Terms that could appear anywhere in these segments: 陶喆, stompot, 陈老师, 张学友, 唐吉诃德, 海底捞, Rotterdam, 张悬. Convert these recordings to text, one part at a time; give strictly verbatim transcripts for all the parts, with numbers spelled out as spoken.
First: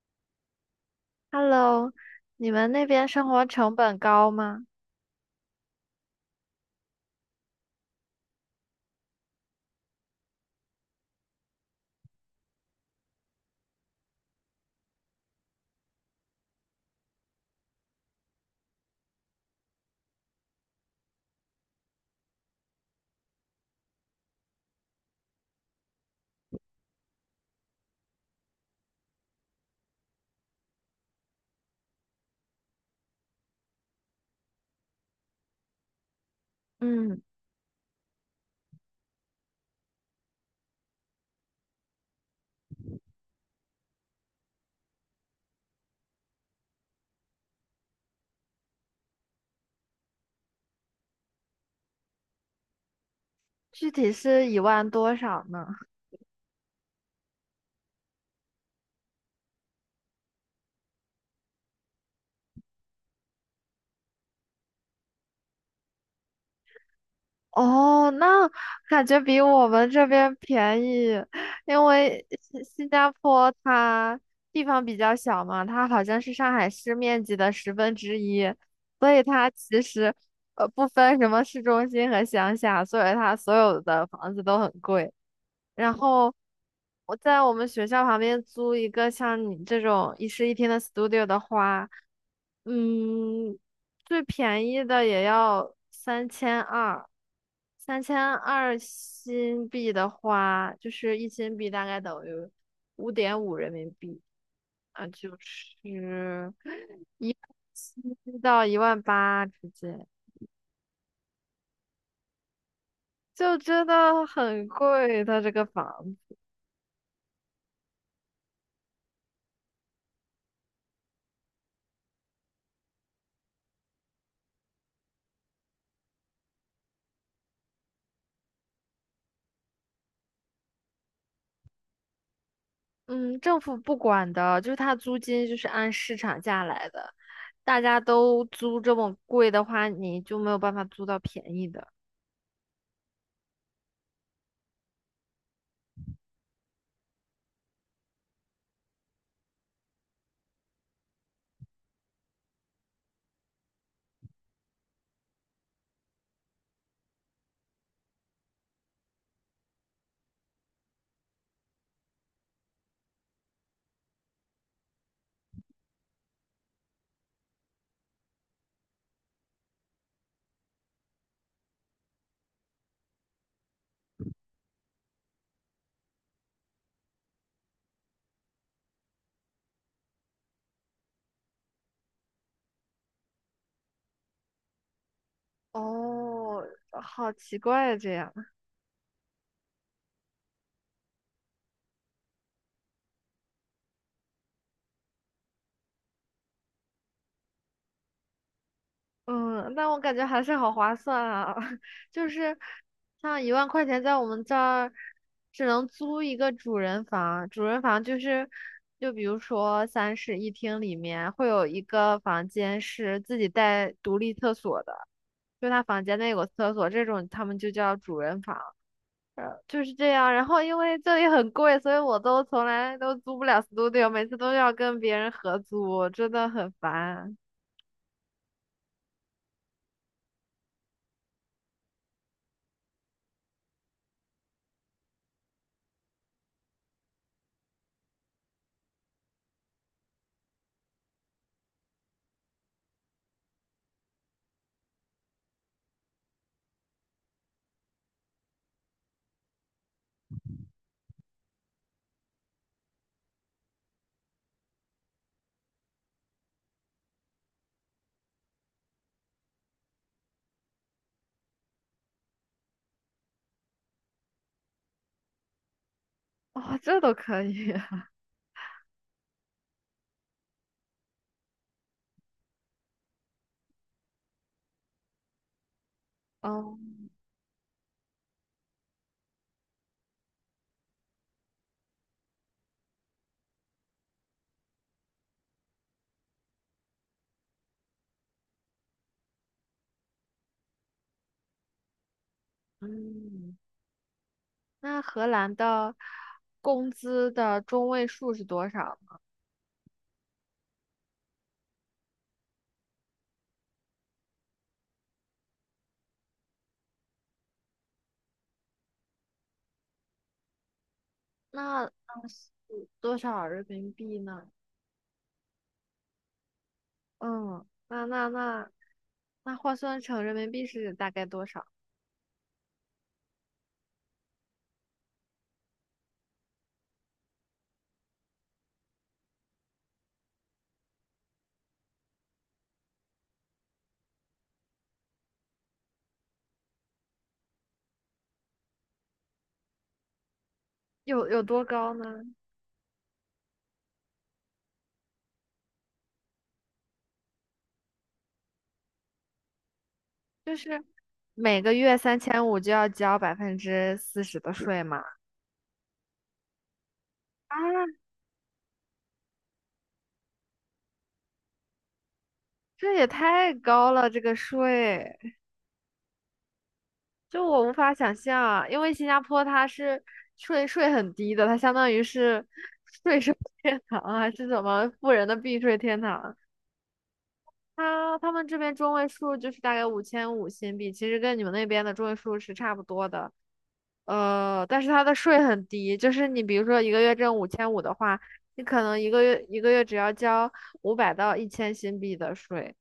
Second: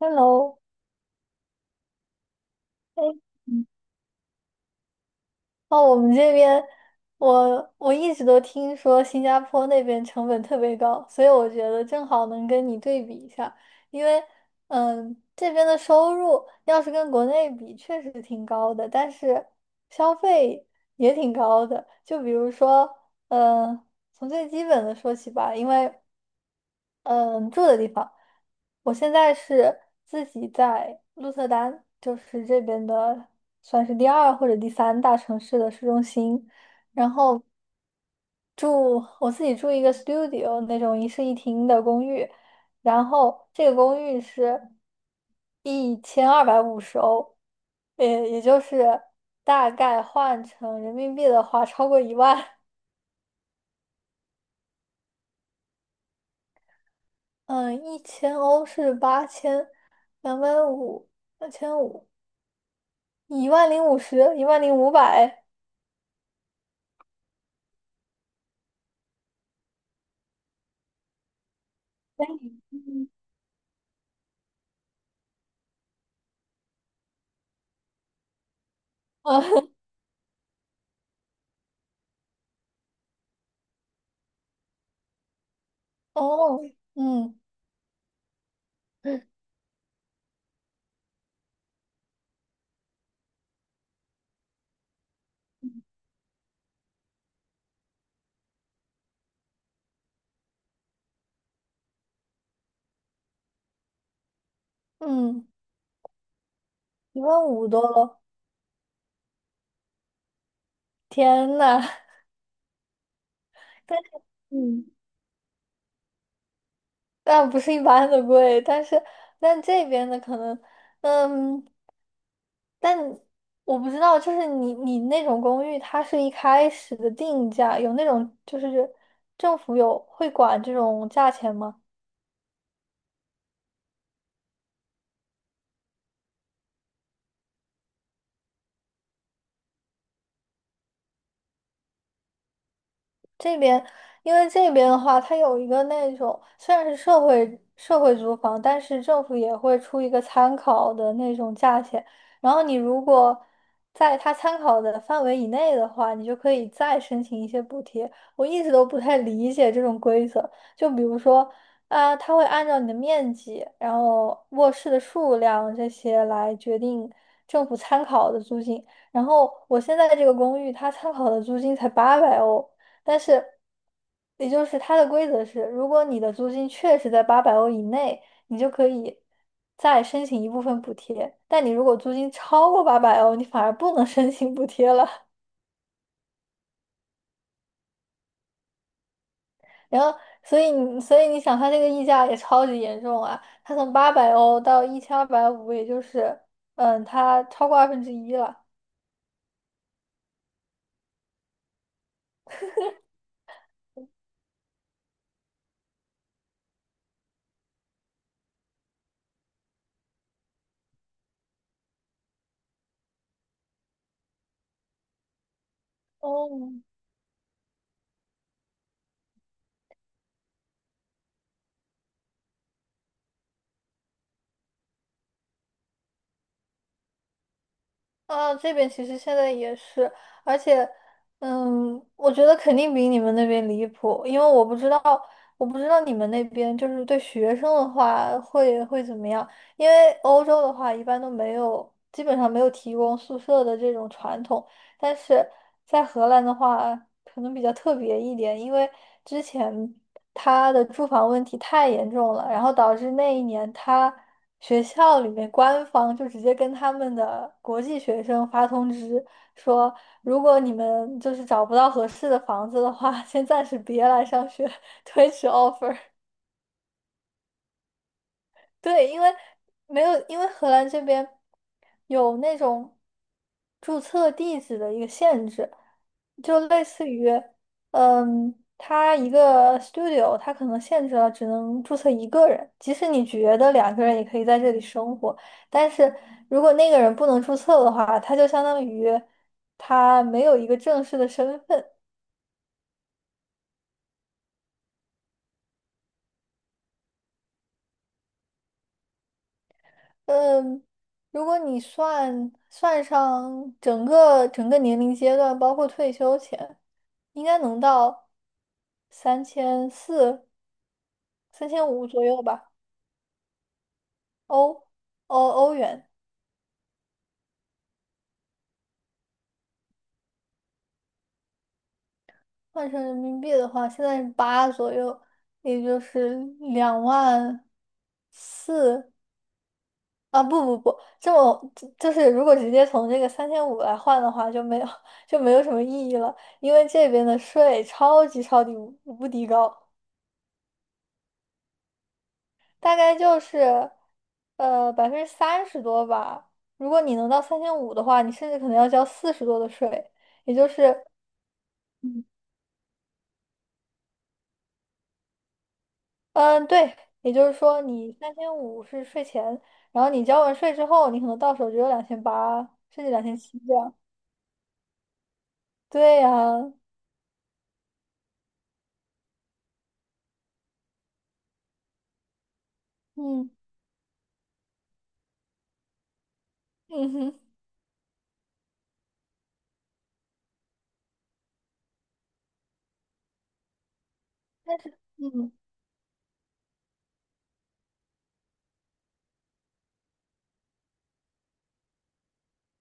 Hello。Hello，你们那哎，边生活嗯成本高吗？哦，我们这边，我我一直都听说新加坡那边成本特别高，所以我觉得正好能跟你对比一下。因为，嗯，这边的收入要是跟国内比，确实挺高的，但是消费也挺高的。就比如说，嗯，从最基本的说起吧。因为，嗯，住的地方，我现在是自己在鹿特丹，就是这边的算是第二或者第三大城市的市中心，然嗯，后住我自己住一个 studio 那种一室一厅的公寓。然后这个公寓是一千二百五十欧，也也就是大概换成人民币的话超过一万。具体是一万多少呢？嗯，一千欧是八千两百五，两千五。一万零五十，一万零五百。哦，那感觉比我们这边便宜，因为新新加坡它地方比较小嘛，它好像是上海市面积的十分之一，所以啊，它其 实呃不分什么市中心和乡下，所以它所有的房子都很贵。然后哦，我嗯在我们学校旁边租一个像你这种一室一厅的 studio 的话，嗯，最便宜的也要三千二，三千二新币的话，就是一新币大概等于五点五人民币啊，就嗯，是一一万万五多了。七到一万八之间，天呐，就真 但的很嗯，贵。它这个房子，但不是一般的贵。但是但这边的可能，嗯，但我不知道，就是你你那种公寓，它是一开始的定价，有那种就是政府有会管这种价钱吗？嗯，政府不管的，就是它租金就是按市场价来的，大家都租这么贵的话，你就没有办法租到便宜的。这边，因为这边的话，它有一个那种虽然是社会社会租房，但是政府也会出一个参考的那种价钱。然后你如果在它参考的范围以内的话，你就可以再申请一些补贴。我一直都不太理解这种规则。就比如说，啊、它会按照你的面积，然后卧室的数量这些来决定政府参考的租金。然后我现在这个公寓，它参考的租金才八百欧。但是，也就是它的规则是，如果你的租金确实在八百欧以内，你就可以再申请一部分补贴。但你如果租金超过八百欧，你反而不能 申请补贴了。哦，好奇怪这样。然后，所以你所以你想，它这个溢价也超级严重啊！它从八百欧到一千二百五，也就是嗯，它超过二分之一了。嗯，但我感觉还是好划算啊，就是像一万块钱在我们这儿只能租一个主人房，主人房就是就比如说三室一厅里面会有一个房间是自己带独立厕所的，就他房间内有个哦。厕所，这种他们就叫主人房。呃就是这样。然后因为这里很贵，所以我都从来都租不了 studio，每次都要跟别人合租，真的很烦。啊，这边其实现在也是。而且，嗯，我觉得肯定比你们那边离谱，因为我不知道，我不知道你们那边就是对学生的话会会怎么样。因为欧洲的话一般都没有，基本上没有提供宿舍的这种传统，但是在荷兰的话，可能比较特别一点。因为之前他的住房问题太严重了，然后导致那一年他学校里面官方就直接跟他们的国际学生发通知说，如果你们就是找不到合适的房子的话，先暂时别来上学，推迟 offer。哦，这都可以。对，因为没有，因为荷兰这边有那种注册地址的一个限制，就哦，类似于，嗯，他一个 studio,他可能限制了只能注册一个人。即使你觉得两个人也可以在这里生活，但是如果那个人不能注册的话，他就相当于他没有一个正式的身份。嗯，那荷兰的工资的中位数是多少？嗯，如果你算算上整个整个年龄阶段，包括退休前，应该能到三千四、三千那五左那右是吧。多少人民币呢？欧欧欧元嗯，那那那那换算成人民币是大概多少？换成人民币的话，现在是八左右，也就是两万四。啊！不不不，这么就就是如果直接从这个三千五来换的话，就没有 就没有什么意义了，因为这边的税超级超级无无敌高。有有多高呢？大概就是，呃，百分之三十多吧。如果你能到三千五的话，你甚至可能要交四十多的税，也就就是是，每个月三嗯千五就要交百分之四十的税嘛。嗯，对。也就是啊，说你三千五是税前，然后你交完税之后，你可能到手只有两千八，这甚也至两千太七这高样。了，这个税，对呀。就我无法想象，因为新加坡它是税税很低的，它相当于是税收 嗯， 天堂还是什么富人的避税天堂。嗯哼。它他们这边中位数就是大概五千五新币，其实跟你们那边的中位数是差不多的。呃，但但是是它的税嗯很低，就是你比如说一个月挣五千五的话，你可能一个月一个月只要交五百到一千新币的税。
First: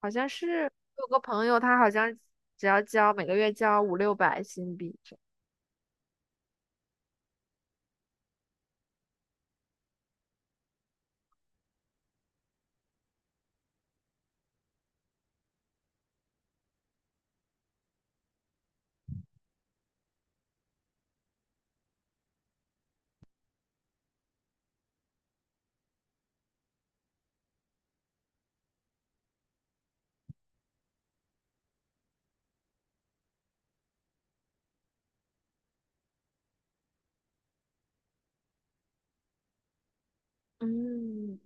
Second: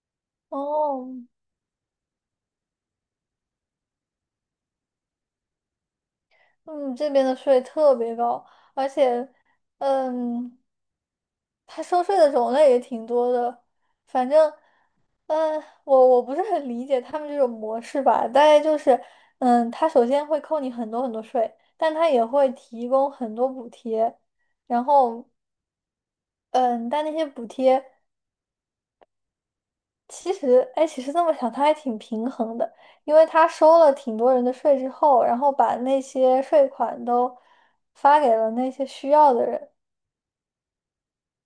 好像是有哦。个朋友，他好像只要交每个月交五六百新币这样嗯，这边的税特别高。而且，嗯，他收税的种类也挺多的。反正，嗯，我我不是很理解他们这种模式吧。大概就是，嗯，他首先会扣你很多很多税，但他也会提供很多补贴。然后，嗯，但那些补贴，其实，哎，其实这么想，他还挺平衡的。因为他收了挺多人的税之后，然后把那些税款都发给了那些需要的人。嗯，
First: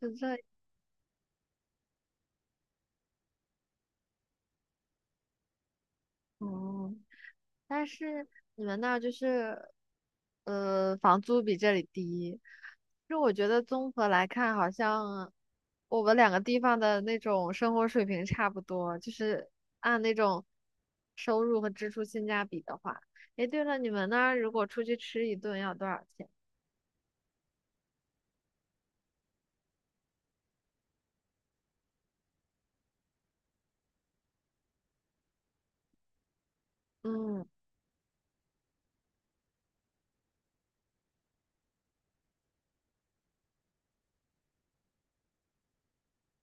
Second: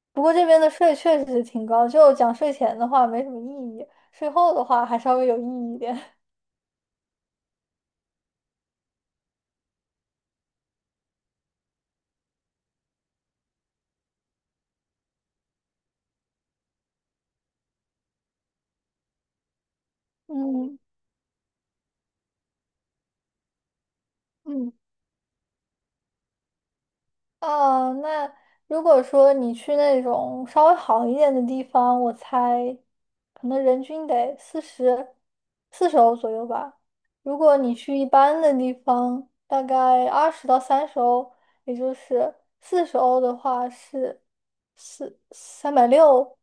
是不这过样。这边的税确实是挺高，就讲税前的话没什么意义，税后的话还稍微有意义一点。哦，但是你们那儿就是呃房租比这里低，就我觉得综合来看，好像我们两个地方的那种生活水平差不多，就是按那 种嗯收入和支出性价比的话。诶，对了，你们那儿如果嗯。出去吃一顿要多少钱？哦，那如果说你去那种稍微好一点的地方，我猜可能人均得四十四十欧左右吧。如嗯。果你去一般的地方，大概二十到三十欧，也就是四十欧的话是四三百六。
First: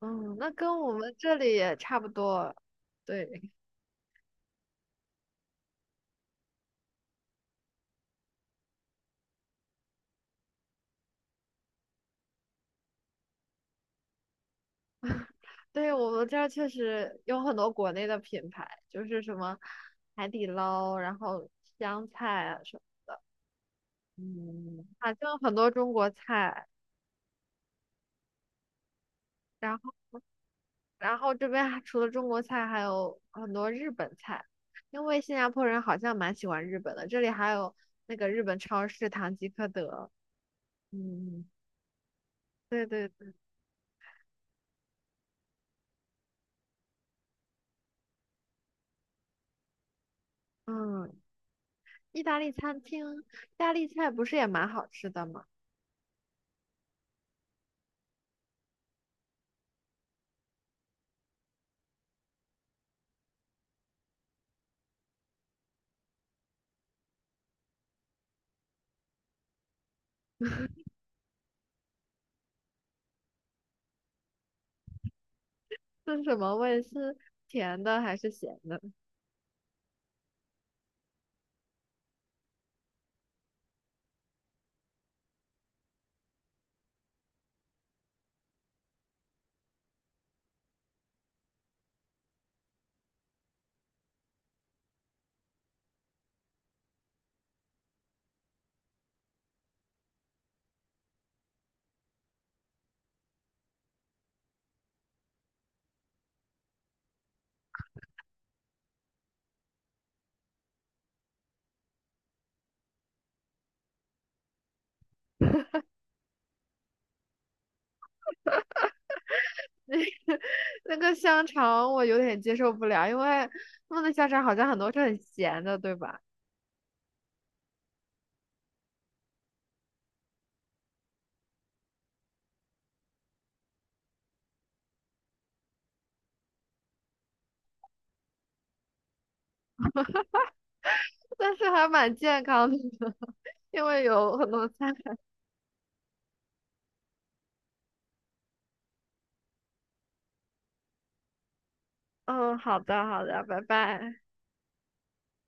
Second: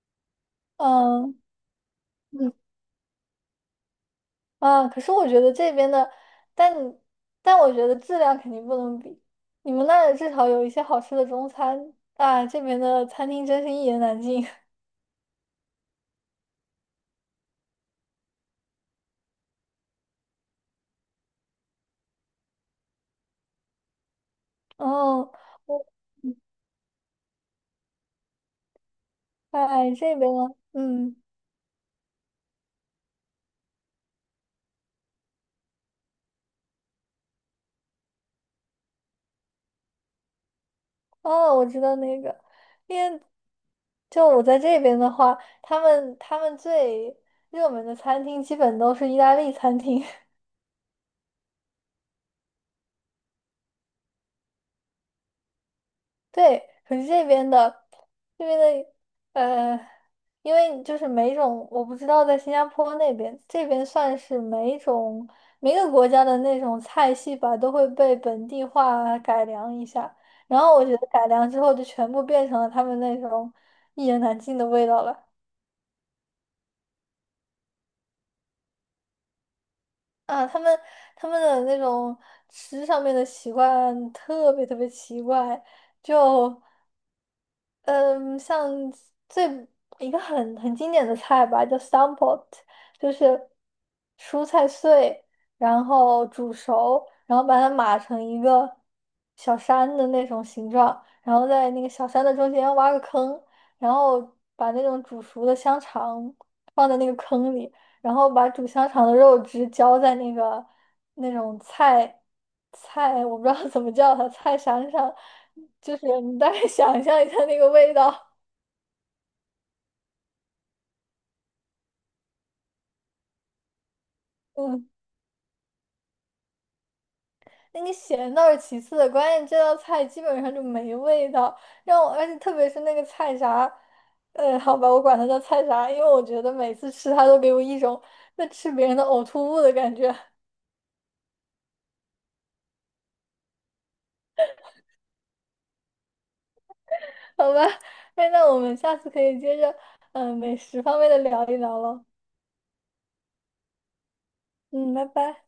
嗯，那跟我们这嗯里也差不嗯。多。对，啊，可是我觉得这边的，但但我觉得质量肯定不能比。你们那儿至少有一些好吃的中餐啊，这边的餐厅真是一言难尽。对，我们这儿确实有很多国内的品牌，就是什么海底捞，然后湘菜啊什么，嗯，反哦，正很多我中国菜。然后，哎这边呢。嗯，然后这边还除了中国菜，还有很多日本菜，因为新加坡人好像蛮喜欢日本的。这里还有那个日本超市唐吉诃德。嗯，哦，我知道那个。对因对为对，就我在这边的话，他们他们最热门的餐厅基本都是意大利餐厅。嗯，意大利餐厅，意大利菜不是也蛮好吃的吗？对，可是这边的，这边的呃，因为就是每种我不知道在新加坡那边，这边算是每种每个国家的那种菜系吧，都会被本地化改良一下。然后我觉得改良之后就全部变成了他们那种一言难尽的味道了。是什么味？是甜的还是咸的？啊！他们他们的那种吃上面的习惯特别特别奇怪，就，嗯，像最一个很很经典的菜吧，叫 stompot,就是蔬菜碎，然后煮熟，然后把它码成一个小山的那种形状，然后在那个小山的中间挖个坑，然后把那种煮熟的香肠放在那个坑里，然后把煮香肠的肉汁浇在那个那种菜菜，我不知道怎么叫它，菜山上，就是你大概想象一下那个味道。那个香肠我有点接受不了，因为他们的香肠好像很嗯，多是很咸的，对吧？那个咸倒是其次的，关键这道菜基本上就没味道。让我而且特别是那个菜啥，呃，好吧，我管它叫菜啥，因为我觉得每次吃它都给我一种在吃别人的呕吐物的感觉。但是还蛮健康的，因为有很多菜。好吧，哎，那我们下次可以接着嗯、呃美食方面的聊一聊了。嗯，好的，好的，拜拜。嗯，拜拜。